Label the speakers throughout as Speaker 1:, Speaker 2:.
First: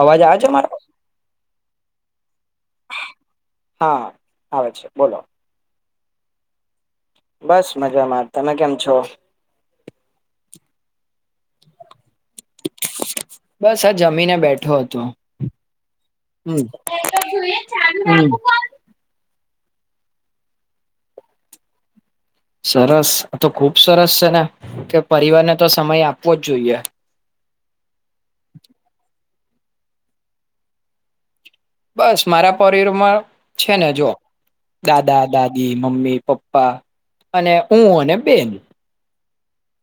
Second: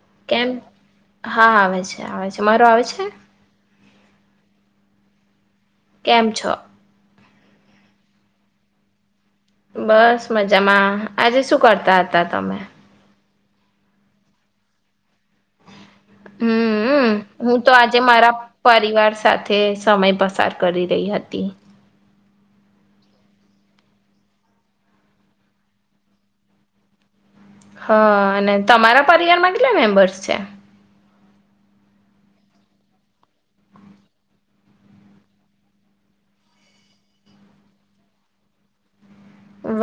Speaker 1: અવાજ આવે છે
Speaker 2: કેમ
Speaker 1: મારો
Speaker 2: હા આવે છે આવે છે મારો આવે છે
Speaker 1: હા આવે છે બોલો
Speaker 2: કેમ છો
Speaker 1: બસ મજામાં તમે કેમ છો
Speaker 2: બસ મજામાં આજે શું કરતા હતા તમે
Speaker 1: બસ આ જમીને બેઠો હતો
Speaker 2: હમ હું તો આજે મારા પરિવાર સાથે તે સમય પસાર કરી રહી હતી
Speaker 1: સરસ તો ખુબ સરસ છે ને કે પરિવારને તો સમય આપવો જ જોઈએ
Speaker 2: હા અને તમારા પરિવારમાં કેટલા મેમ્બર્સ છે
Speaker 1: બસ મારા પરિરમાં છેને જો દાદા દાદી મમ્મી પપ્પા અને હું અને બેન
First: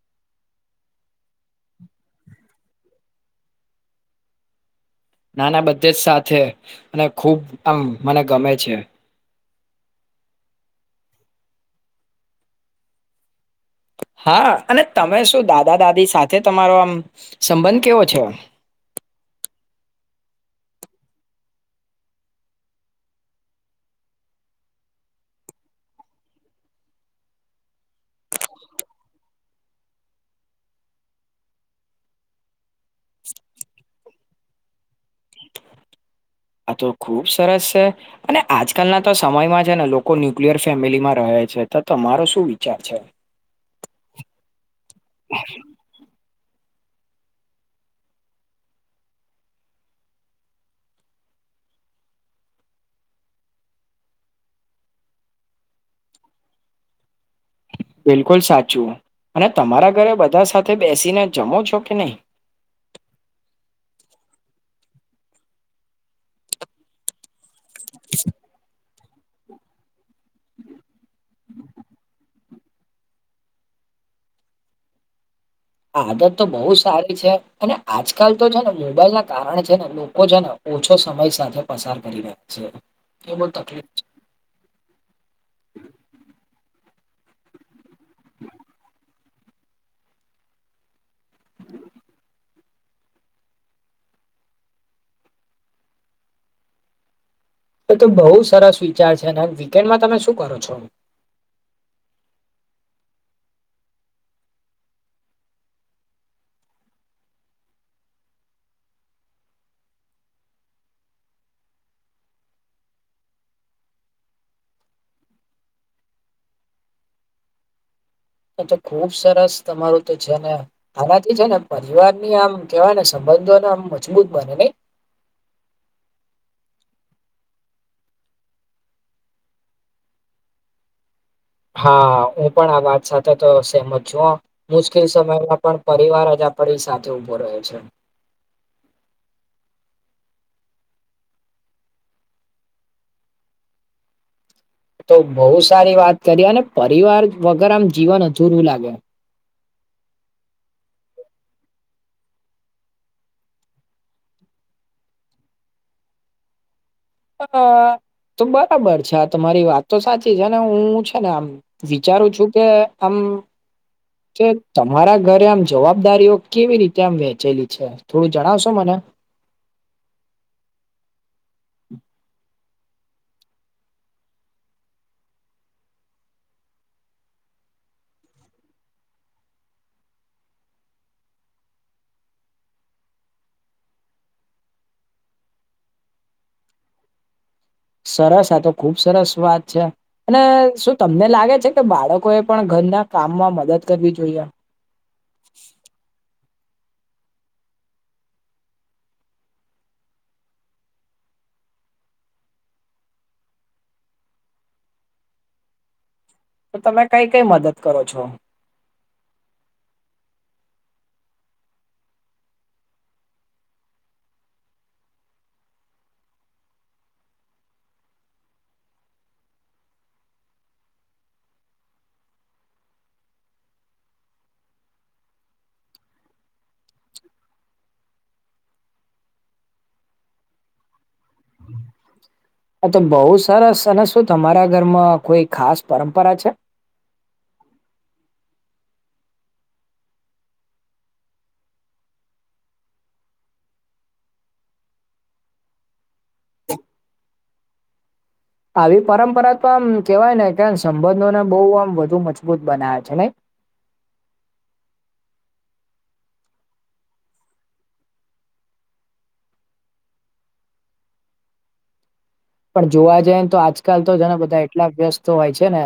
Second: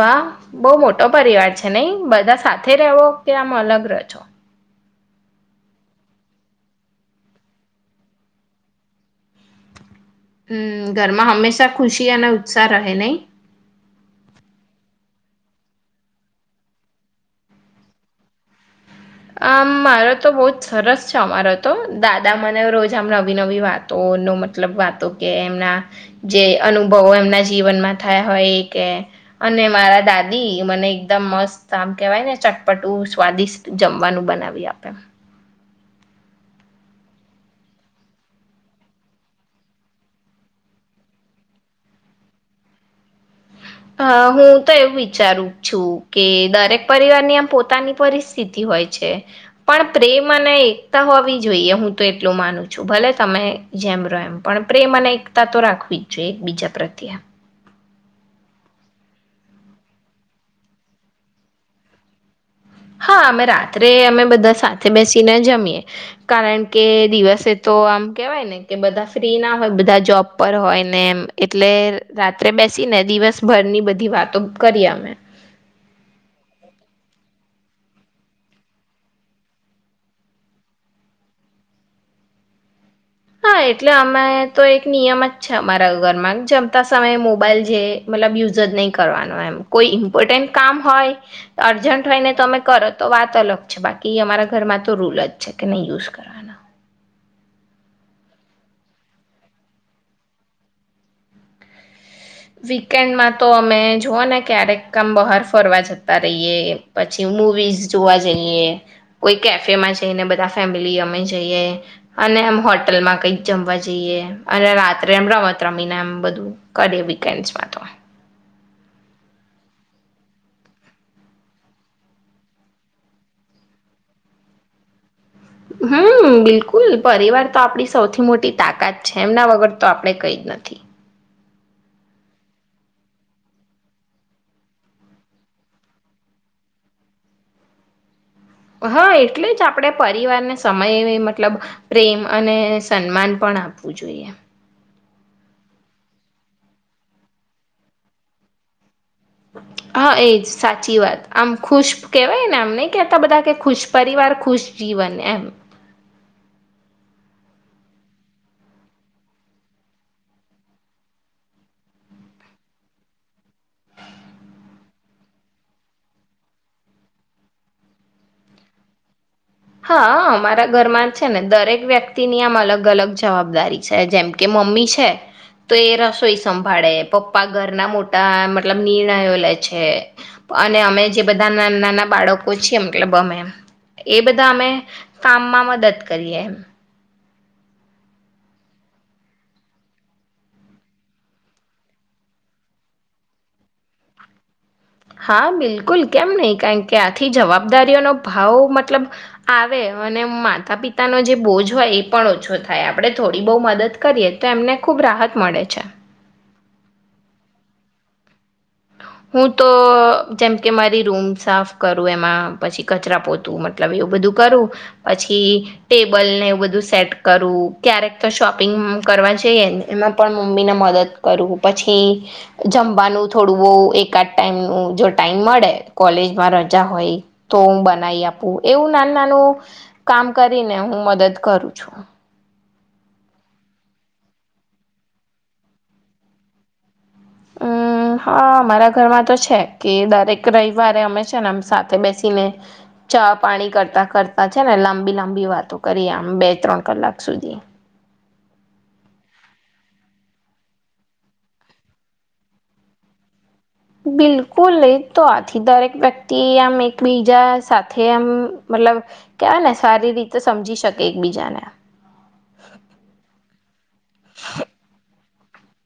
Speaker 2: વાહ બહુ મોટો પરિવાર છે નહી બધા સાથે રહેવો કે આમ અલગ રોહ છો
Speaker 1: નાના બધે જ સાથે અને ખૂબ આમ મને ગમે છે
Speaker 2: હમ ઘરમાં હંમેશા ખુશી અને ઉત્સાહ રહે નહી
Speaker 1: હા અને તમે શું દાદા દાદી સાથે તમારો આમ સંબંધ કેવો છે
Speaker 2: આમ મારો તો બહ જ સરસ છે અમારો તો દાદા મને રોજ આમ નવી નવી વાતો ન મતલબ વાતો કે એમના જે અનુભવો એમના જીવનમાં થયા હોય એ કે અને મારા દાદી મને એકદમ મસ્ત આમ કેવાય ને ચટપટું સ્વાદિષ્ટ જમવાનું બનાવી આપે
Speaker 1: આ તો ખુબ સરસ છે અને આજકાલના તો સમયમાં છે ને લોકો ન્યુક્લિયર ફેમિલીમાં રહે છે તો તમારો શું વિચાર છે
Speaker 2: હ હું તો એવું વિચારું છું. કે દરેક પરિવારની આમ પોતાની પરિસ્થિતિ હોય છે પણ પ્રેમ અને એકતા હોવી જોઈએ હું તો એટલું માનું છું ભલે તમે જેમ રો એમ પણ પ્રેમ અને એકતા તો રાખવી જ જોઈએ એક બીજા પ્રત્યે
Speaker 1: બિલકુલ સાચું અને તમારા ઘરે બધા સાથે બેસીને જમો છો કે નહી.
Speaker 2: હા અમે રાત્રે અમે બધા સાથે બેસીને જમીએ કારણ કે દિવસે તો આમ કેવાય ને કે બધા ફ્રી ના હોય બધા જોબ પર હોય ને એમ એટલે રાત્રે બેસી ને દિવસભરની બધી વાતો કરીએ અમે.
Speaker 1: આદત તો બહુ સારી છે. અને આજકાલ તો છે ને મોબાઈલ ના કારણે છે ને લોકો છે ને ઓછો સમય સાથે પસાર કરી રહ્યા છે. એ બહુ
Speaker 2: હા
Speaker 1: તકલીફ
Speaker 2: એટલે
Speaker 1: છે.
Speaker 2: અમે તો એક નિયમ જ છે અમારા ઘરમાં જમતા સમય મોબાઈલ જે મતલબ યુઝ જ નહીં કરવાનું એમ કોઈ ઈમ્પોર્ટન્ટ કામ હોય અર્જન્ટ હોય ને તમે કરો તો વાત અલગ છે બાકી અમારા ઘરમાં તો રૂલ જ છે કે નહી યુઝ કરવાનો
Speaker 1: તો બહુ સરસ વિચાર છે અને વીકેન્ડમાં તમે શું કરો છો
Speaker 2: વીકેન્ડમાં તો અમે જોઓ ને ક્યારેક આમ બહાર ફરવા જતા રહીએ પછી મુવીઝ જોવા જઈએ કોઈ કેફેમાં જઈને બધા ફેમિલી અમે જઈએ અને એમ હોટલમાં કઈક જમવા જઈએ અને રાત્રે એમ રમત રમીને એમ બધું કરીએ કેન્સમાં તો
Speaker 1: તો ખુબ સરસ તમારું તો છે ને આનાથી છે ને પરિવારની બી આમ કેવાય ને સંબંધોને આમ મજબૂત બને નઈ
Speaker 2: હમ બિલકુલ પરિવાર તો આપડી સૌથી મોટી તાકાત છે એમના વગર તો આપણે કઈ જ નથી
Speaker 1: હા હું પણ આ વાત સાથે તો સહેમત છુ હ મુશ્કેલ સમયમાં પણ પરિવાર જ આપણી સાથે ઉભો રહ્યો છે
Speaker 2: હા એટલે જ આપણે પરિવારને સમય મતલબ પ્રેમ અને સન્માન પણ આપવુ જોઈએ
Speaker 1: તો બહુ સારી વાત કરી અને પરિવાર વગર આમ જીવન અધૂરું લાગે
Speaker 2: હા એજ સાચી વાત આમ ખુશ કેહેવાય ને આમ નહી કે આ બધા કે ખુશ પરિવાર ખુશ જીવન એમ
Speaker 1: તો બરાબર છે આ તમારી વાત તો સાચી છે અને હું છે ને આમ વિચારું છું કે આમ કે તમારા ઘરે આમ જવાબદારીઓ કેવી રીતે આમ વેંચેલી છે થોડુ જણાવશો મને
Speaker 2: હા અમારા ઘરમા જ છે ને દરેક વ્યક્તિ ની આમ અલગ અલગ જવાબદારી છે જેમ કે મમ્મી છે તો એ રસોઈ સંભાળે પપ્પા ઘરના મોટા મતલબ નિર્ણયો લે છે અને અમે જે બધા નાના નાના બાળકો છીએ મતલબ અમે એ બધા બધા અમે કામમા મદદ કરીએ એમ
Speaker 1: સરસ આ તો ખુબ સરસ વાત છે અને શું તમને લાગે છે કે બાળકો એ પણ ઘરના કામમા મદદ કરવી જોઈએ
Speaker 2: હા બિલકુલ કેમ નહી કારણ કે આખી જવાબદારીઓનો ભાવ મતલબ આવે અને માતા પિતાનો જે બોજ હોય એ પણ ઓછો થાય આપણે થોડી બહુ મદદ કરીએ તો એમને ખુબ રાહત મળે છે.
Speaker 1: તો તમે કઈ કઈ મદદ કરો છો.
Speaker 2: હું તો જેમ કે મારી રૂમ સાફ કરું એમા પછી કચરા પોતુ મતલબ એવુ બધુ કરું. પછી ટેબલ ને એવું બધુ સેટ કરું. ક્યારેક તો શોપિંગ કરવા જઈએને એમા પણ મમ્મી ને મદદ કરું પછી જમવાનુ થોડુ બહુ એકાદ ટાઈમનુ જો ટાઈમ મળે કોલેજમા રજા હોય તો હું બનાઈ આપુ. એવુ નાનુ-નાનુ કામ કરીને હું મદદ કરું છુ.
Speaker 1: આ તો બહુ સરસ અને શું તમારા ઘરમાં કોઈ ખાસ પરંપરા છે.
Speaker 2: અમમ હા અમારા ઘરમા તો છે કે દરેક રવિવારે અમે છે ને સાથે બેસીને ચા પાણી કરતા કરતા છે ને લાંબી લાંબી વાતો કરીએ આમ બે ત્રણ કલાક સુધી.
Speaker 1: આવી પરંપરા તો આમ કેવાય ને કે સંબંધોને બહું આમ વધુ મજબૂત બનાવે છે નઈ.
Speaker 2: બિલકુલ એતો આથી દરેક વ્યક્તિ આમ એકબીજા સાથે એમ મતલબ કેવાય ને સારી રીતે સમજી શકે એકબીજાને.
Speaker 1: પણ જોવા જઈ ને તો આજકાલ તો જણા બધા એટલા વ્યસ્ત હોય છે ને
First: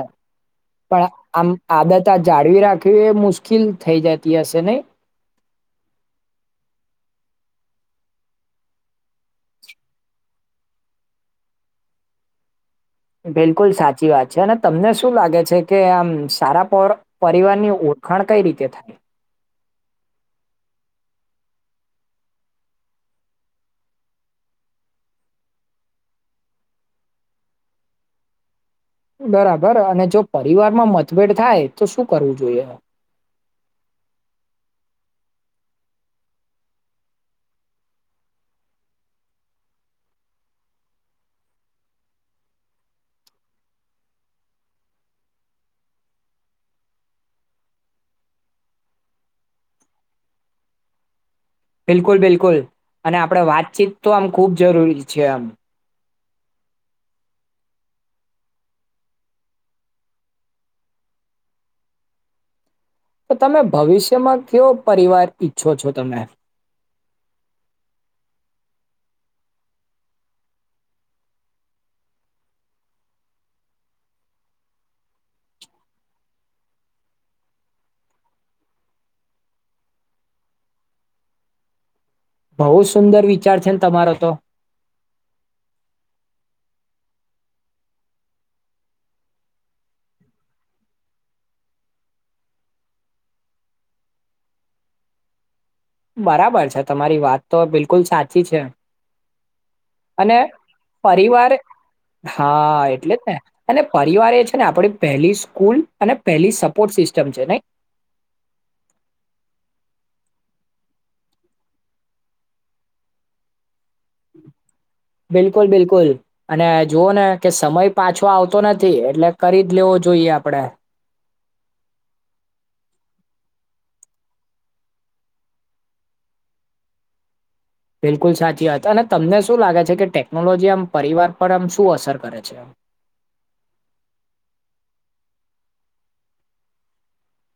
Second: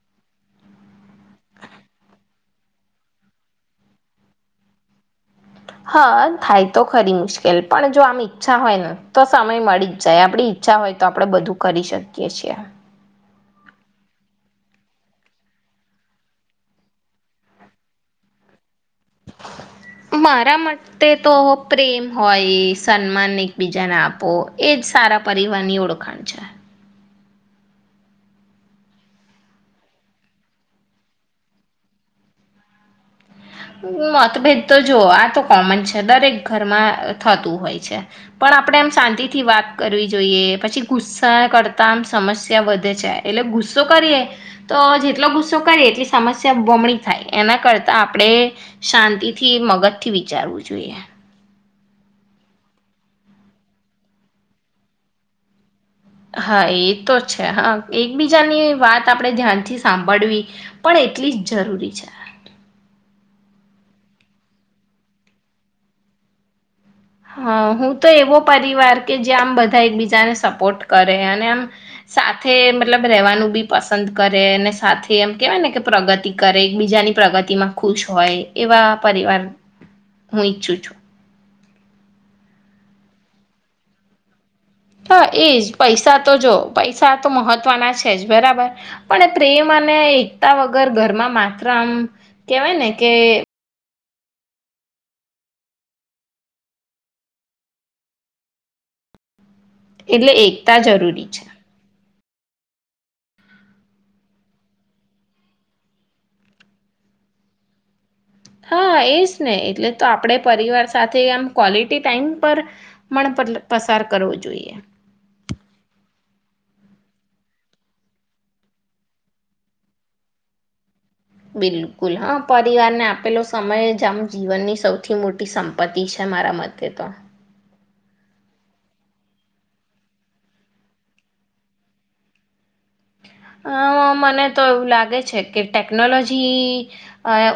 Speaker 1: પણ આમ આદત આ જાળવી રાખવી એ મુશ્કેલ થઈ જતી હશે નહી.
Speaker 2: હા થાય તો ખરી મુશ્કેલ પણ જો આમ ઈચ્છા હોય ને તો સમય મળી જ જાય આપડી ઈચ્છા હોય તો આપણેે બધુ કરી શકીએ છીએ.
Speaker 1: બિલકુલ સાચી વાત છે અને તમને શું લાગે છે કે આમ સારા પર પરિવારની ઓળખાણ કઈ રીતે થાય.
Speaker 2: મારા માટે તો પ્રેમ હોય, સન્માન એકબીજાને આપો એજ સારા પરિવારની ઓળખાણ છે.
Speaker 1: બરાબર અને જો પરિવારમા મતભેદ થાય તો શું કરવુ જોઈએ?
Speaker 2: હ મતભેદ તો જો આ તો કોમન છે દરેક ઘરમા થતુ હોય છે. પણ આપણે એમ શાંતિથી વાત કરવી જોઈએ, પછી ગુસ્સા કરતા આમ સમસ્યા વધે છે. એટલે ગુસ્સો કરીએ તો જેટલો ગુસ્સો કરીએ એટલી સમસ્યા બમણી થાય. એના કરતા આપણે શાંતિથી મગજથી વિચારવુ જોઈએ.
Speaker 1: બિલકુલ બિલકુલ અને આપણે વાતચીત તો આમ ખુબ જરૂરી છે આમ.
Speaker 2: હા એ તો છે હા એકબીજાની વાત આપણે ધ્યાનથી સાંભળવી પણ એટલી જ જરૂરી છે.
Speaker 1: તો તમે ભવિષ્યમાં કેવો પરિવાર ઈચ્છો છો તમે?
Speaker 2: હ હું તો એવો પરિવાર કે જે આમ બધા એકબીજાને સપોર્ટ કરે, અને આમ સાથે મતલબ રહેવાનું બી પસંદ કરે, અને સાથે એમ કેહેવાય ને કે પ્રગતિ કરે એકબીજાની પ્રગતિમાં ખુશ હોય એવા પરિવાર હું ઈચ્છું છું.
Speaker 1: બહુ સુંદર વિચાર છે ને તમારો તો.
Speaker 2: હા એજ પૈસા તો જો પૈસા તો મહત્વના છે. જ બરાબર પણ પ્રેમ અને એકતા વગર ઘરમામાત્ર આમ કેહેવાય ને કે
Speaker 1: બરાબર છે. તમારી વાત તો બિલકુલ સાચી છે.
Speaker 2: એટલે
Speaker 1: અને
Speaker 2: એકતા જરૂરી છે.
Speaker 1: પરિવાર હા એટલે જ ને અને પરિવાર એ છે ને આપડી પહેલી સ્કૂલ અને પહેલી સપોર્ટ સિસ્ટમ છે નહી!
Speaker 2: હા એજ ને એટલે તો આપણે પરિવાર સાથે આમ ક્વોલિટી ટાઈમ પર પણ પસાર કરવો જોઈએ
Speaker 1: બિલકુલ બિલકુલ. અને જોવો ને કે સમય પાછો આવતો નથી એટલે કરી જ લેવો જોઈએ આપડે.
Speaker 2: બિલકુલ હા પરિવારને આપેલો સમય જ આમ જીવનની સૌથી મોટી સંપત્તિ છે મારા મતે તો.
Speaker 1: બિલકુલ સાચી વાત અને તમને શું લાગે છે કે ટેકનોલોજી આમ પરિવાર પર આમ શું અસર કરે છે?
Speaker 2: અ મને તો એવુ લાગે છે કે ટેકનોલોજી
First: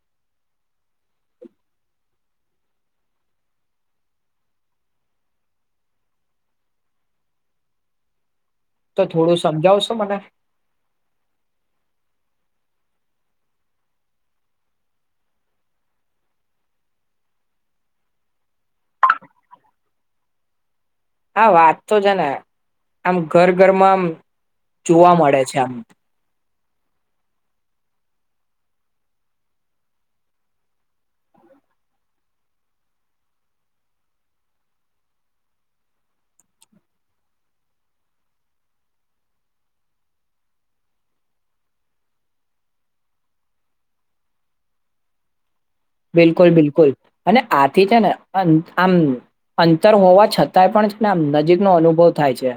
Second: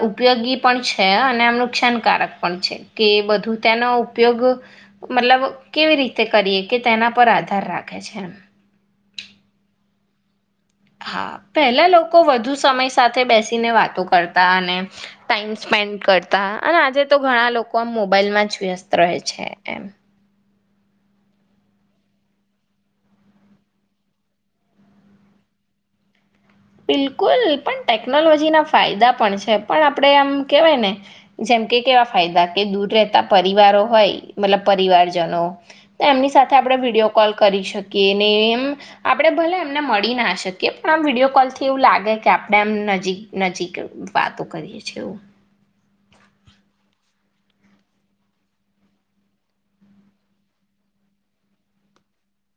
Speaker 2: ઉપયોગી પણ છે. અને આમ નુકસાનકારક પણ છે કે, બધુ તેનો ઉપયોગ મતલબ કેવી રીતે કરીએ કે તેના પર આધાર રાખે છે એમ.
Speaker 1: તો થોડુ સમજાવશો મને!
Speaker 2: હા પહેલા લોકો વધુ સમય સાથે બેસીને વાતો કરતા અને ટાઈમ સ્પેન્ડ કરતા અને આજે તો ઘણા લોકો આમ મોબાઈલમાં જ વ્યસ્ત રહે છે એમ.
Speaker 1: હા વાત તો છે, ને આમ ઘર ઘરમા આમ જોવા મળે છે આમ.
Speaker 2: બિલકુલ પણ ટેકનોલોજી ના ફાયદા પણ છે. પણ આપણે આમ કેહેવાય ને જેમ કે કેવા ફાયદા કે દૂર રહેતા પરિવારો હોય મતલબ પરિવારજનો તો એમની સાથે આપણે વિડીયો કોલ કરી શકીએ ને એમ આપણે ભલે એમને મળી ના શકીએ પણ આમ વિડીયો કોલ. થી એવું લાગે કે આપણે એમ નજીક નજીક વાતો કરીએ છેએ એવું.
Speaker 1: બિલકુલ બિલકુલ અને આથી છે ને આમ અંતર હોવા છતાંય પણ ને આમ નજીકનોો અનુભવ થાય છે.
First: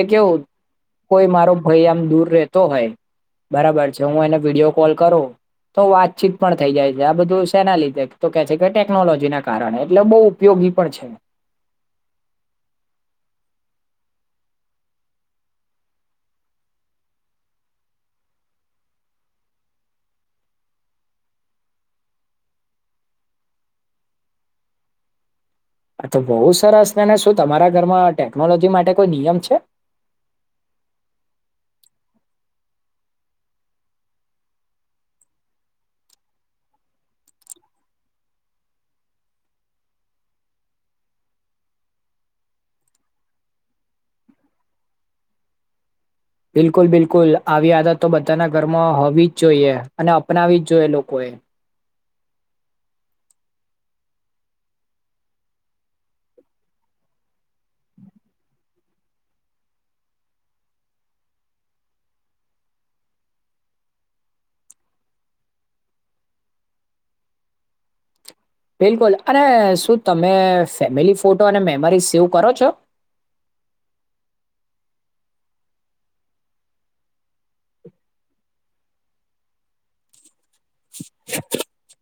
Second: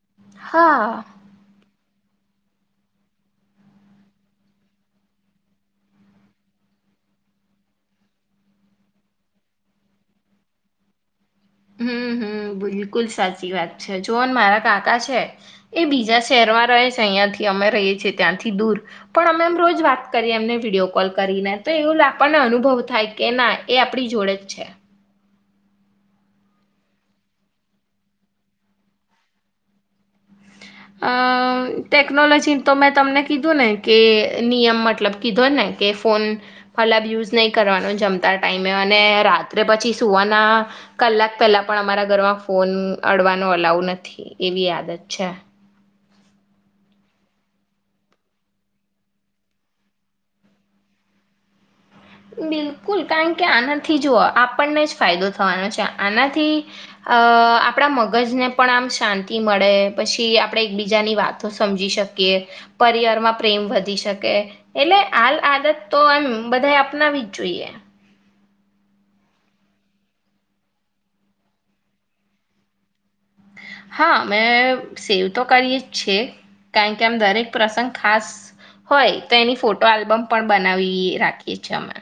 Speaker 1: એ કેવું
Speaker 2: હા
Speaker 1: કોઈ મારો. કોઈ આમ દૂર રહેતો હોય બરાબર છે, હું એને વિડીયો કોલ કરું તો વાતચીત પણ થઈ જાય છે આ બધું. તેના લીધે તો કે છે કે ટેકનોલોજી ના કારણે. એટલે બહુ ઉપયોગી પણ છે.
Speaker 2: હમ્મ હમ્મ બિલકુલ સાચી વાત છે. જોન મારા કાકા છે એ બીજા શહેરમાં રહે છે અહીંથી અમે રહીએ છીએ ત્યાંથી દૂર પણ અમે એમ રોજ વાત કરીએ એમને વિડીયો કોલ કરીને તો એવું આપણને અનુભવ થાય કે ના એ આપડી જોડે જ છે.
Speaker 1: હા તો બહુ સરસ નેને શું તમારા ઘરમાં ટેકનોલોજી માટે કોઈ નિયમ છે?
Speaker 2: અ ટેકનોલોજી તો મેં તમને કીધું ને કે નિયમ મતલબ કીધો ને કે ફોન અલાબ યુઝ નહીં કરવાનો જમતા ટાઈમે‌ અને રાત્રે પછી સુવાના કલાક પહેલા પણ અમારા ઘરમાં ફોન અડવાનો અલાઉ નથી એવી આદત છે.
Speaker 1: બિલકુલ બિલકુલ આવી આ હતા તો બધાના ઘરમાં હોવી જ જોઈએ અને અપનાવી જ જોઈએ લોકોએ.
Speaker 2: બિલકુલ કારણ કે આનાથી જુઓ આપણને જ ફાયદો થવાનો છે. આનાથી અ આપણા મગજને પણ આમ શાંતિ મળે પછી આપણે એકબીજાની વાતો સમજી શકીએ પરિવારમાં પ્રેમ વધી શકે એટલે હાલ આદત તો એમ બધા. અનાવી જ જોઈએ.
Speaker 1: બિલકુલ અને શું તમે ફેમિલી ફોટો અને મેમોરી સેવ કરો છો?
Speaker 2: હા મેં સેવ તો કરીએ જ છે. કારણ કે આમ દરેક પ્રસંગ ખાસ હોય તો એની ફોટો આલ્બમ. પણ બનાવી રાખીએ છીએ અમે.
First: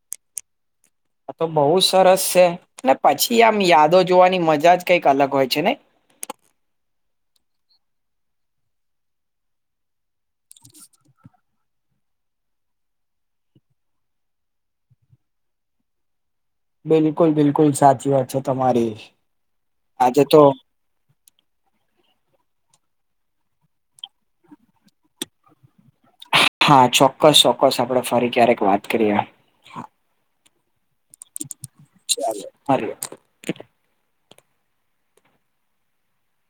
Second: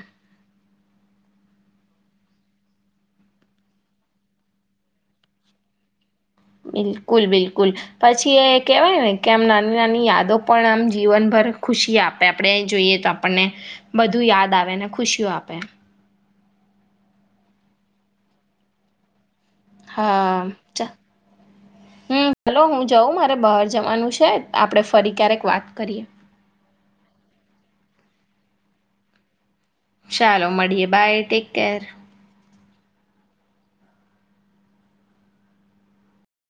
Speaker 1: આ તો બહુ સરસ છે પછી આમ યાદો જોવાની મજા જ કઈક અલગ હોય છે ને.
Speaker 2: બિલકુલ બિલકુલ પછી એ કેહેવાય ને કે આમ નાની નાની યાદો પણ આમ જીવનભર ખુશી આપે આપણેે એ જોઈએ તો આપણને બધું યાદ આવે ને ખુશીઓ આપે.
Speaker 1: બિલકુલ બિલકુલ સાચી વાત છે તમારી. આજે
Speaker 2: હા
Speaker 1: તો
Speaker 2: હમ્મ. હલો હું જાઉં મારે બહાર જવાનું છે આપડે ફરી ક્યારેક વાત કરીએ.
Speaker 1: હા ચોક્કસ ચોક્કસ આપડ ફરી ક્યારેક વાત કરીએ.
Speaker 2: ચાલો મળડીએ. Bye take care.
Speaker 1: મારી.